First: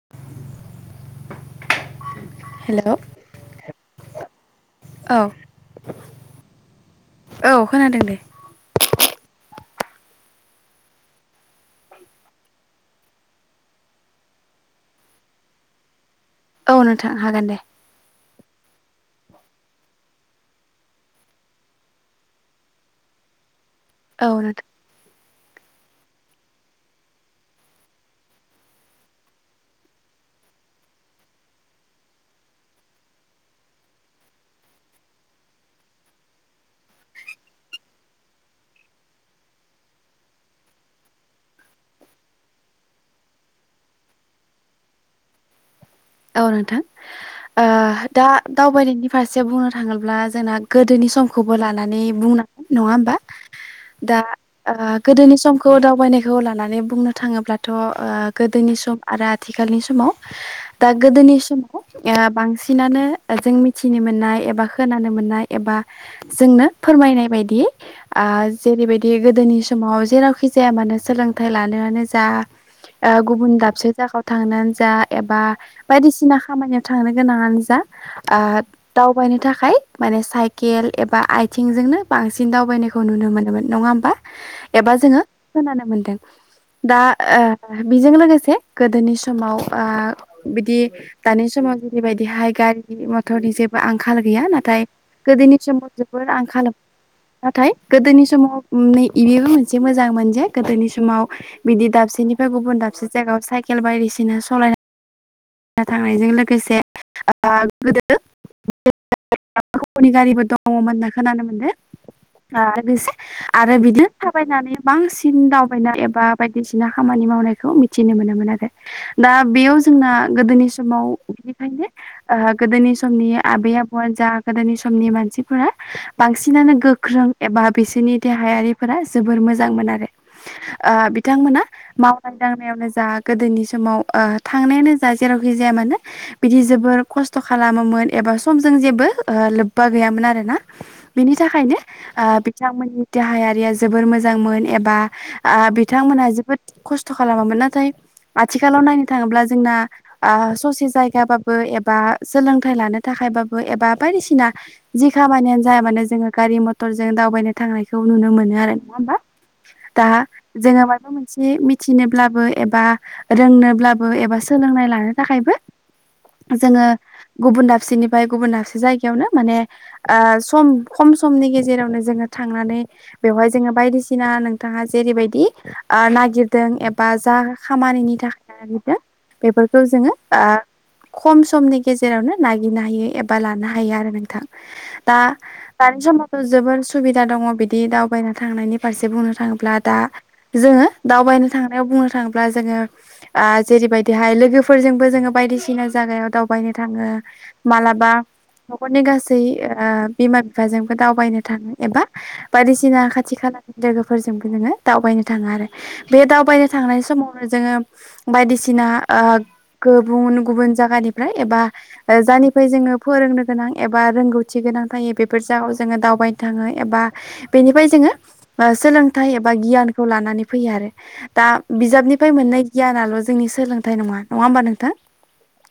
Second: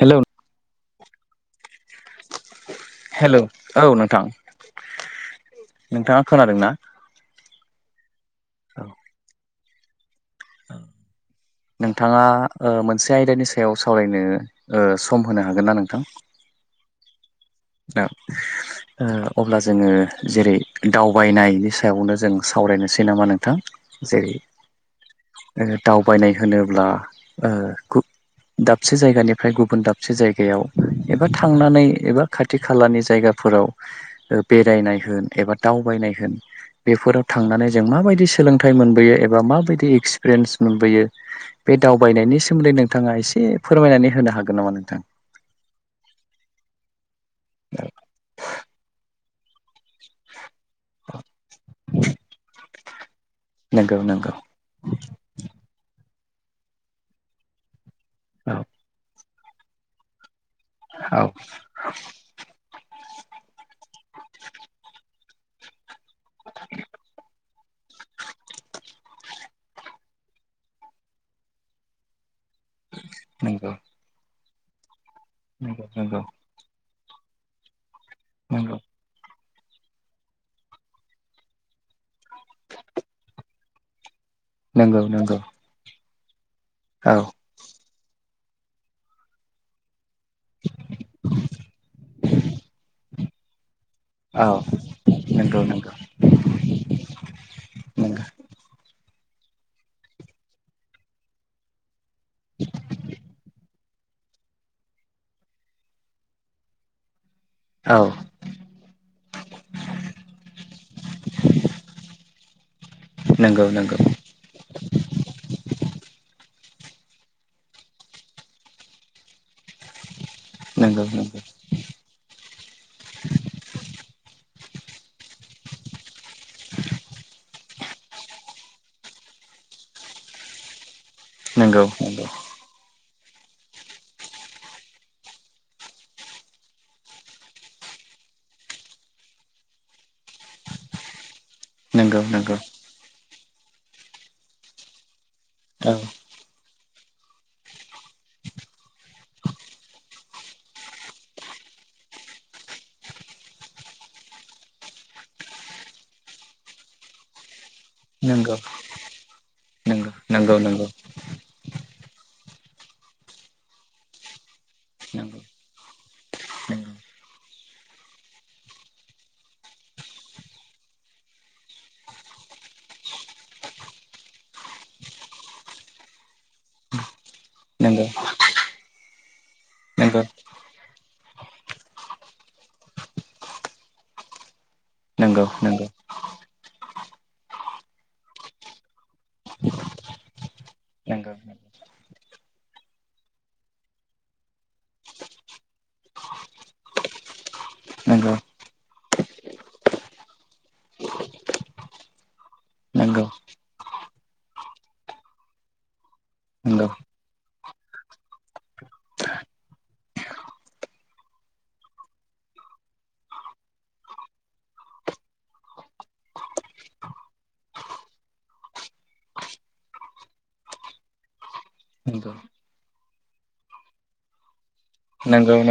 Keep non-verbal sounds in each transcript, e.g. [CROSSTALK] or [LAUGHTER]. हेल' hello hello औ नोंथां। औ नोंथाङा खोनादोंना औ खोनादों दे औ। औ। नोंथाङा ओ मोनसे आयदानि सायाव सावरायनो सम होनो हागोन ना नोंथां? औ नोंथां हागोन दे। औ। ओ अब्ला जोङो जेरै दावबायनायनि सायावनो जों सावरायनोसै नामा नोंथां? औ जेरै नोंथां दावबायनाय ओ होनोब्ला ओ गु दाबसे जायगानिफ्राय गुबुन दाबसे जायगायाव एबा थांनानै एबा। खाथि खालानि जायगाफोराव ओ बेरायनाय होन एबा दावबायनाय होन बेफोराव थांनानै जों माबायदि सोलोंथाइ मोनबोयो एबा माबायदि एक्सपिरियेन्स मोनबोयो। बे दावबायनायनि सोमोन्दै नोंथाङा एसे फोरमायनानै होनो हागोन नामा नोंथां? औ नोंथां ओ दा दावबायनायनि फारसे बुंनो था थाङोब्ला जोंना गोदोनि समखौबो लानानै बुंनांगोन नङा होमबा? नंगौ दा नंगौ ओ गोदोनि समखौ दावबायनायखौ खौ लानानै बुंनो थाङोब्लाथ' ओ औ गोदोनि सम आरो आथिखालनि समाव। दा औ गोदोनि समाव बांसिनानो। ओ जों मिथिनो मोननाय एबा खोनानो मोननाय एबा जोंनो फोरमायनाय बायदियै। ओ जेरै बायदि गोदोनि समाव जेरावखि जाया मानो सोलोंथाइ लानायानो जा ओ गुबुन नंगौ दाबसे जागायाव थांनानै जा एबा नंगौ नंगौ बायदिसिना खामानि। थांनो गोनाङानो जा ओ नंगौ दावबायनो थाखाय। खाय माने साइकेल एबा आथिंजोंनो बांसिन दावबायनायखौ नुनो मोनोमोन नङा होमबा? एबा नंगौ जोङो नंगौ खोनानो मोनदों। दा औ ओ बेजों लोगोसे गोदोनि समाव ओ बिदि दानि समाव जेरै बायदि हाय गारि मथरनि जेबो आंखाल औ गैया नाथाय। गोदोनि नंगौ समाव नंगौ जोबोर आंखालमोन नाथाय नंगौ गोदोनि समाव नै बेबो मोनसे मोजां मोनजे गोदोनि समाव बिदि दाबसेनिफ्राय गुबुन दाबसे जागायाव साइ साइकेल बायदिसिना सलायनानै ना थांनायजों लोगोसे ओ औ गोदो [INAUDIBLE] [INAUDIBLE] गारिबो दङ'मोन होनना खोनानो मोनदो। ओ बेसे नंगौ आरो नंगौ बिदिनो थाबायनानै बांसिन दावबायनाय एबा बायदिसिना खामानि मावनायखौ मिथिनो मोनोमोन आरो। दा बियाव जोंना गोदोनि नंगौ नंगौ समाव बिनिखायनो ओ गोदोनि समनि आबै आबौआ जा गोदोनि समनि मानसि। फ्रा बांसिनानो गोख्रों एबा बिसोरनि देहायारिफोरा जोबोर मोजांमोन आरो ओ। बिथांमोना नंगौ मावनाय दांनायावनो जा गोदोनि समाव ओ थांनायानो जेरावखि जाया मानो बिदि जबोर खस्थ' खालामोमोन एबा समजों जेबो लोब्बा गै यामोन आरोना। बिनि बिनि थाखायनो नंगौ नंगौ बिथांमोननि देहायारिया जोबोर मोजांमोन एबा ओ औ बिथांमोनहा जोबोद खस्थ' खालामोमोन नाथाय आथिखालाव नायनो थाङोब्ला जोंना ओ ससे जायगाबाबो एबा सोलोंथाइ लानो थाखायबाबो एबा बायदिसिना जि खामानियानो जाया मानो जोङो गारि मथरजों दावबायनो थांनायखौ नुनो मोनो आरो नङा होमबा उ दा जोङो माबा मोनसे मिथिनोब्लाबो एबा रोंनोब्लाबो एबा सोलोंनाय लानो थाखायबो जोङो गुबुन दाबसेनिफ्राय गुबुन दाबसे जायगायावनो माने ओ सम खम नि गेजेरावनो जोङो थांनानै बेहाय जोङो बायदिसिना नोंथाङा जेरैबायदि ओ नागिरदों एबा जा नंगौ खामानिनि थाखाय नागिरदों बेफोरखौ नंगौ जोङो आ खम समनि गेजेरावनो नागिरनो हायो एबा लानो हायो आरो नोंथां दा नंगौ नंगौ नंगौ दानि समावथ' जोबोर सुबिदा दङ बिदि दावबायनो थांनायनि फारसे बुंनो थाङोब्ला दा जोङो नंगौ दावबायनो थांनायाव बुंनो थाङोब्ला जोङो जेरैबायदि बेहाय लोगोफोरजोंबो जोङो बायदिसिना जागायाव दावबायनो थाङो नंगौ मालाबा न'खरनि गासै बिमा बिफाजोंबो दावबायनो थाङो एबा बायदिसिना खाथि खाला लोगोफोरजोंबो नोङो दावबायनो थाङो आरो बे दावबायनो नंगौ थांनाय समावनो जोङो बायदिसिना [UNINTELLIGIBLE] गुबुन गुबुन जागानिफ्राय एबा जायनिफ्राय जोङो फोरोंनो गोनां एबा रोंगौथि गोनां बेफोर जागायाव जोङो दावबायनो थाङो एबा बेनिफ्राय जोङो सोलोंथाइ एबा गि गियानखौ लानानै फैयो आरो दा बिजाबनिफ्राय मोननाय गियानाल' जो जोंनि सोलोंथाय ना नङा होमबा नोंथां नंगौ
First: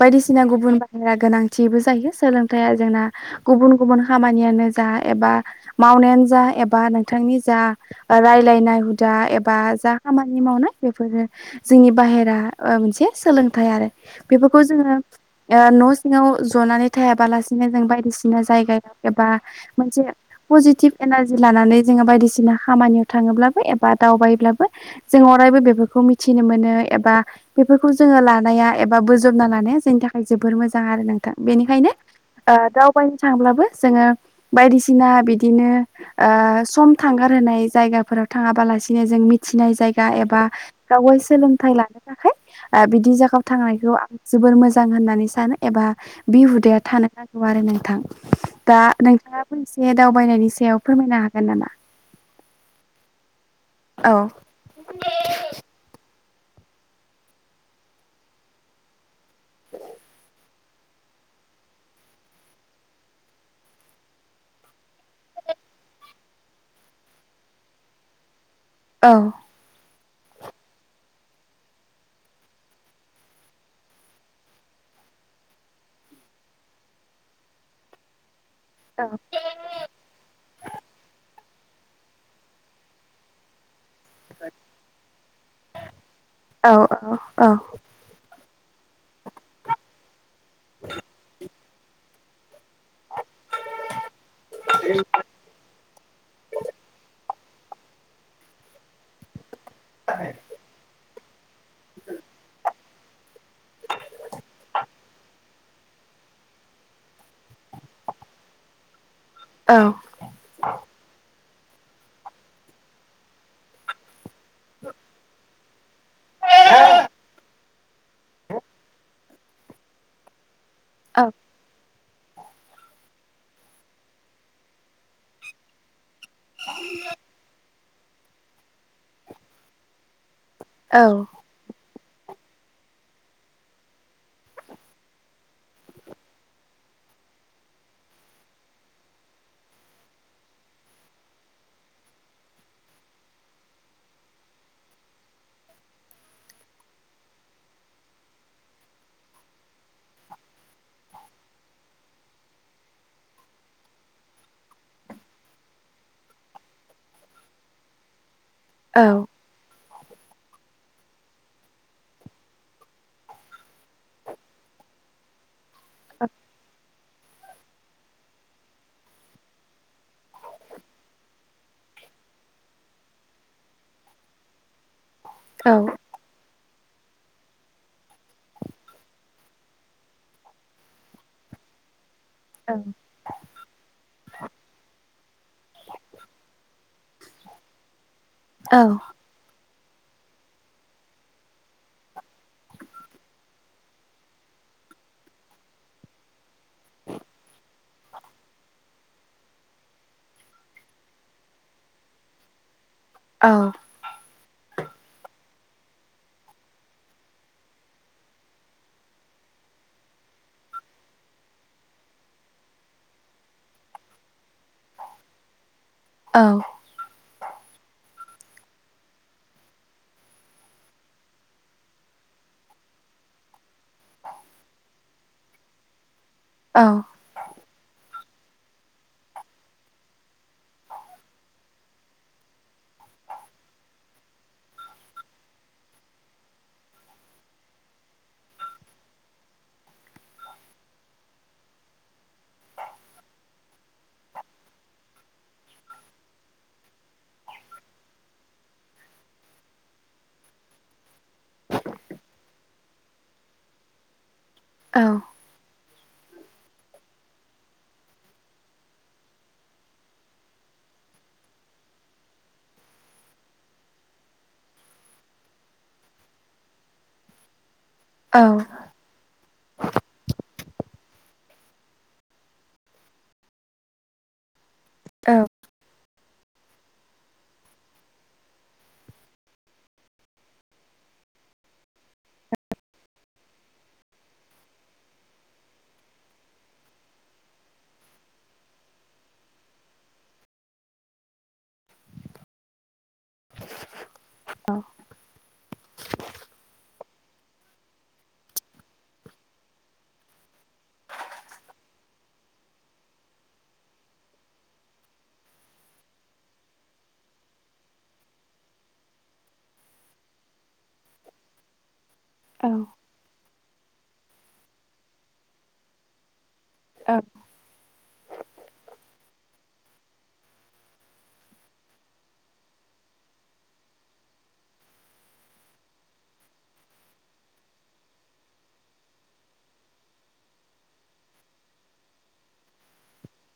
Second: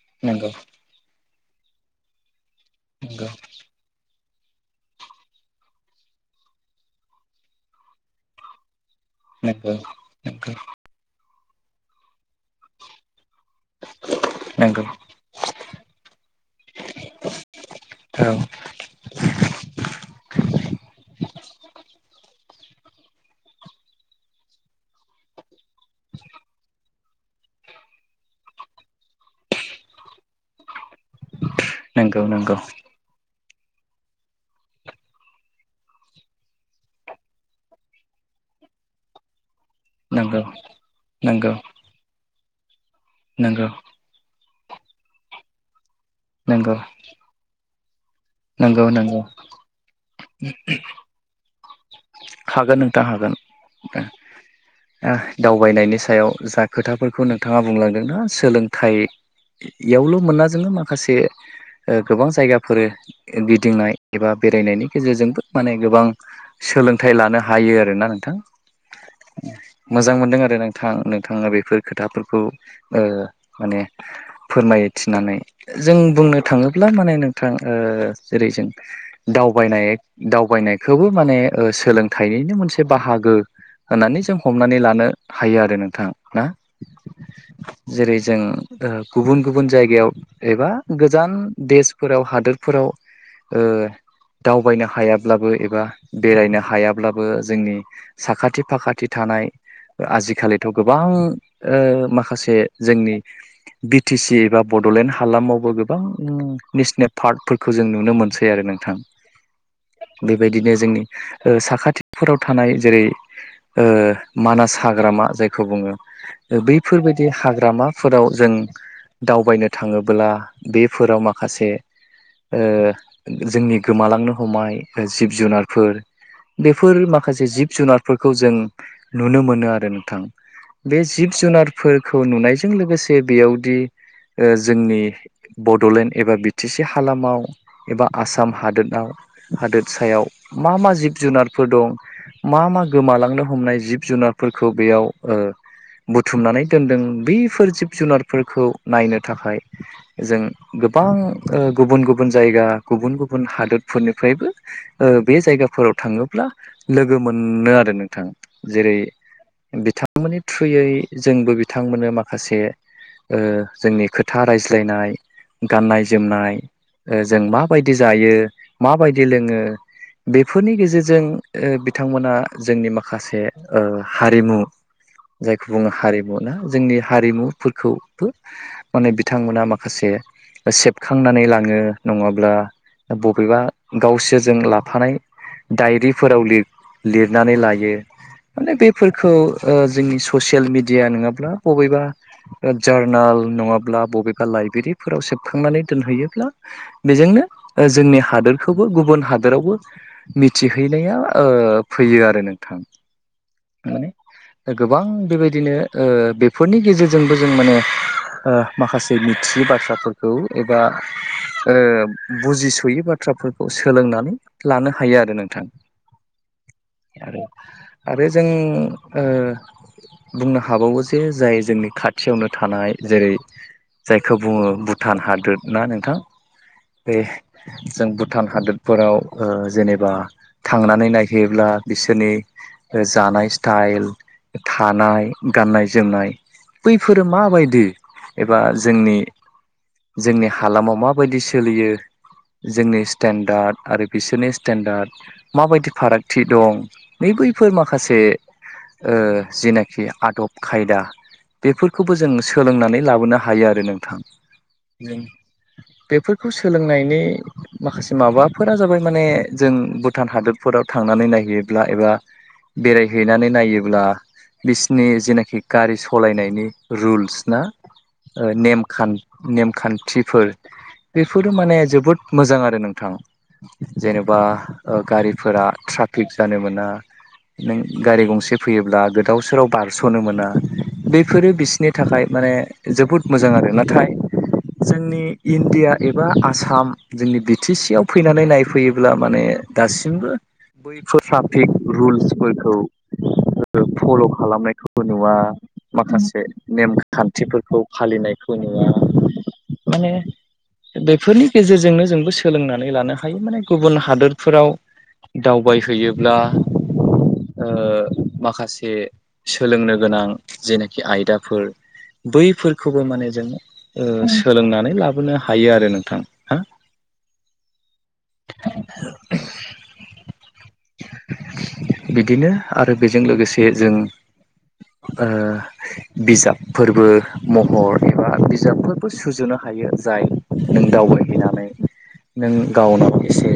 बायदिसिना गुबुन बाहेरा गोनां थिबो जायो सोलोंथाइआ जोंना गुबुन गुबुन खामानियानो जा एबा मावनायानो जा एबा नोंथांनि जा रायलायनाय हुदा नंगौ एबा जा खामानि मावनाय बेफोरो जोंनि बाहेरा मोनसे सोलोंथाइ आरो बेफोरखौ नंगौ जोङो न' सिङाव जनानै थायाबालासिनो जों औ बायदिसिना जायगायाव एबा मोनसे पजिटिभ एनारजि लानानै जोङो बायदिसिना खामानियाव थाङोब्लाबो एबा दावबायोब्लाबो जों अरायबो बे रखौ मिथिनो मोनो एबा बेफोरखौ जोङो लानाया एबा बोजबना लानाया जोंनि थाखाय जोबोर मोजां आरो नोंथां बेनिखायनो नंगौ नंगौ दावबायनो थांब्लाबो जोङो बायदिसिना बिदिनो ओ सम थांगार होनाय जायगाफोराव थाङाबालासिनो जों मिथिनाय जायगा नंगौ एबा गावगाय नंगौ सोलोंथाइ लानो थाखाय बिदि जागायाव नंगौ थांनायखौ आं जोबोर मोजां होननानै सानो ए बा बे नंगौ हुदाया थानो नांगौ आरो नोंथां दा नंगौ नंगौ नोंथाङा फंसे दावबायनायनि सायाव फोरमायनो हागोन नामा? हागोन नोंथां हागोन औ दावबायनायनि सायाव जा खोथाफोरखौ नोंथाङा बुंलांदोंना सोलोंथाइ यावल' मोना जोङो माखासे गोबां जायगाफोर गिदिंनाय एबा बेरायनायनि गेजेरजोंबो माने गोबां सोलों थाय लानो हायो आर ना नोंथां औ मोजां मोनदों आरो नोंथां नोंथाङा बेफोर खोथाफोरखौ माने फोरमाय थिनानै जों बुंनो थाङोब्ला माने नोंथां ओ जेरै जों औ दावबायनाय दावबायनायखौबो माने सो सोलोंथाइनिनो मोनसे बाहागो होननानै जों हमनानै लानो हायो आरो नोंथाङा ना औ औ जेरै जों गुबुन गुबुन जायगायाव एबा गोजान देशफोराव हादोर फोराव दावबायनो हायाब्लाबो एबा बेरायनो हा याब्लाबो जोंनि साखाथि फाखाथि थानाय आजिखालिथ' गोबां ओ माखासे जोंनि बा टि सि एबा बड'लेण्ड हालामाव बो गोबां नेसनेल पार्कफोरखौ जों नुनो मोनसै आरो नोंथां औ बेबायदिनो जोंनि साखाथिफोराव थानाय जेरै मानास हाग्रामा जायखौ बुङो बैफोरबायदि हाग्रामाफोराव जों दावबायनो थाङोब्ला बेफोराव माखासे ओ जोंनि गोमालांनो हमाय जिब जुनारफोर बेफोर माखासे जिब जुनारफोरखौ जों नुनो मोनो आरो नोंथां बे औ जिब जुनारफोरखौ नुनायजों लोगोसे बेयावदि जोंनि बड'लेण्ड एबा बि टि सि हालामाव एबा आसाम हादोराव हादोर सायाव मा मा जिब जिब जुनारफोर दं मा मा गोमालांनो हमनाय जिब जुनारफोरखौ बेयाव बुथुमनानै दोनदों बफोर जिब जुनारफोरखौ नायनो थाखाय जों गोबां गुबुन गुबुन जायगा गुबुन गुबुन हादोरफोरनिफ्रायबो बे जायगाफोराव थांङोब्ला लोगो मोनो आरो नोंथां जेरै बिथां बिथांमोननि थ्रुयै जोंबो बिथांमोननो माखासे जोंनि खोथा रायज्लायनाय गाननाय - जोमनाय जों माबायदि जायो माबायदि लोंङो बेफोर फोरनि गेजेरजों बिथांमोना जोंनि माखासे हारिमु जायखौ औ बुंङो हारिमु ना जोंनि हारिमुफोरखौबो माने बिथांमोना माखासे सेबखांनानै लांङो नंङाब्ला औ बबेबा गावसोरजों लाफानाय डायरिफोराव लिरनानै लायो माने बेफोरखौ जोंनि ससियेल मिडिया नंङाब्ला बबेबा जारनाल नंङाब्ला बबेबा लाइ लाइरिद सेबखांनानै दोनैयोब्ला बेजोंनो जोंनि हादोरखौबो गुबुन हादोराव मिथिहैनाया फैयो आरो नोंथां औ माने गोबां बेबायदिनो बेफोरनि गेजेरजोंबो जों माने माखासे मिथियै बाथ्राफोरखौ एबा बुजिसोयै बाथ्रा फोरखौ सोलोंनानै लानो हायो आरो नोंथां औ आरो आरो जों बुंनो हाबावो जे जाय जोंनि खाथियावनो थानाय जेरै जायखौ बुंङो भुटान हादोर ना नोंथां बे जों भुटान हादोरफोराव जेनेबा थांनानै नायहैयोब्ला बिसोरनि जानाय स्टाइल थानाय गाननाय जोमनाय बैफोरो माबायदि एबा जोंनि जोंनि हालामाव माबायदि सोलियो जोंनि स्टेन्डार्ड आरो बिसोरनि स्टेन्डार्ड माबायदि फारागथि दं नैबे बेफोर माखासे जेनाखि आदब खायदा बेफोरखौबो जों सोलोंनानै लाबोनो हायो आरो नोंथां बेफोरखौ सोलोंनायनि माखासे माबाफोरा जाबाय माने जों भुटान हादोरफोराव थांनो नायहैयोब्ला एबा बेरायहैनानै नायोब्ला बिसनि जेनाखि गारि सालायनायनि रुल्स ना नेम नेमखान्थिफोर बेफोरो माने जोबोद मोजां आरो नोंथां जेनेबा औ गारिफोरा ट्राफिक जानो मोना नों गारि गंसे फैयोब्ला गोदाव सोराव बारस'नो मोना बेफोरो बिसनि थाखाय माने जोबोद मोजां आरो नाथाय जोंनि इण्डिया एबा आसाम जोंनि बि टि सि आव फैनानै नायफैयोब्ला माने दासिमबो बैफोर ट्राफिक रुल्सफोरखौ फल' खालामनायखौबो नुवा माखासे नेम खान्थिफोरखौ फालिनाय खौ नुवा माने बेफोरनि गेजेरजोंनो जोंबो सोलोंनानै लानो हायो माने गुबुन हादोरफोराव दावबायहैयोब्ला ओ माखासे सोलोंनो गोनां जेनोखि आयदाफोर बैफोरखौबो माने जों ओ सोलोंनानै लाबोनो हायो आरो नोंथां। हा औ बिदिनो आरो बेजों लोगोसे जों ओ बिजाबफोरबो महर एबा बिजाबफोरबो सुजुनो हायो। हायो जाय नों दावबायहैनानै नों गावनाव एसे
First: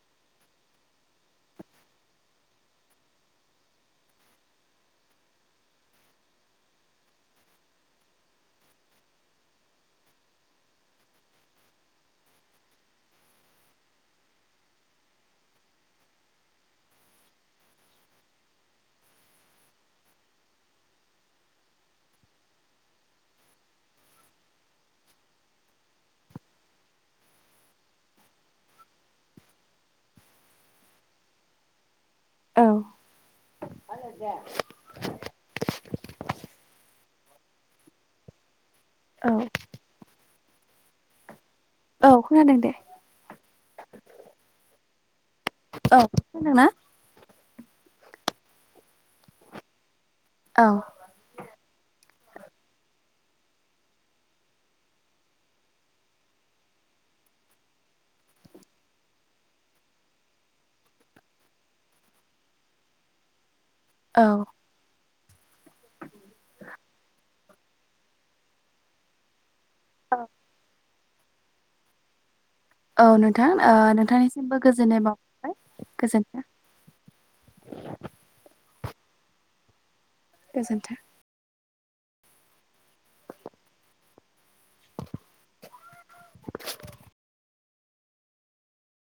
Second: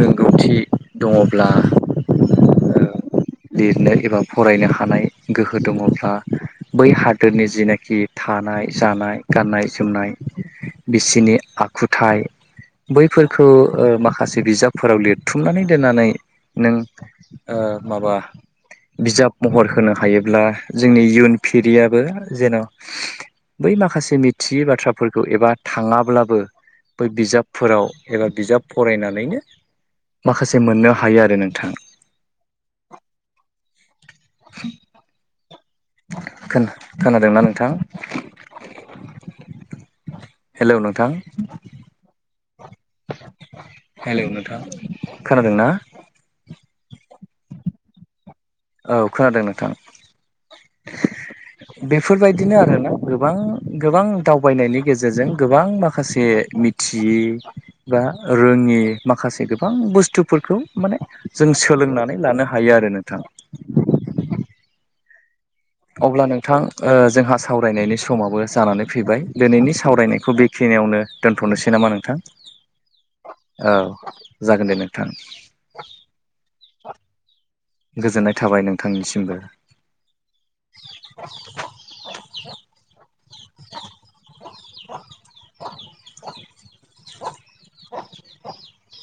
रोंगौथि दङब्ला ओ लिरनो एबा फरायनो हानाय गोहो दङब्ला बै हादोरनि जिनाखि थानाय जानाय गाननाय जोमनाय बिसिनि आखुथाइ बैफोरखौ ओ माखासे बिजाबफोराव लिरथुमनानै दोननानै नों ओ माबा बिजाब महर होनो हायोब्ला जोंनि इयुन फिरियाबो जेन' बै माखासे मिथियै बाथ्राफोरखौ एबा थाङाब्लाबो बै बिजाबफोराव एबा बिजाब फरायनानैनो माखासे मोननो हायो आरो नोंथां। औ खोना-खोनादोंना नोंथां? औ हेलौ नोंथां औ खोनादों दे। हेलौ नोंथां खोनादोंना औ खोनादोंना? औ खोनादों नोंथां औ बेफोरबायदिनो आरोना। गोबां गोबां दावबायनायनि गेजेरजों गोबां माखासे मिथियै बा रोङि माखासे गोबां बुस्थुफोरखौ माने जों सोलोंनानै लानो हायो आरो ना। थां औ अब्ला नोंथां ओ जोंहा सावरायनायनि समाबो जानानै फैबाय दोनैनि सावरायनायखौ बेखिनियावनो दोनथ'नोसै नामा नोंथां? नोंथां ओ औ नोंथांनिसिमबो जागोन दे गोजोननाय नोंथां। बावहरबाय गोजोन्थों गोजोननाय थाबाय नोंथांनिसिमबो। गोजोनथों। [UNINTELLIGIBLE] [UNINTELLIGIBLE]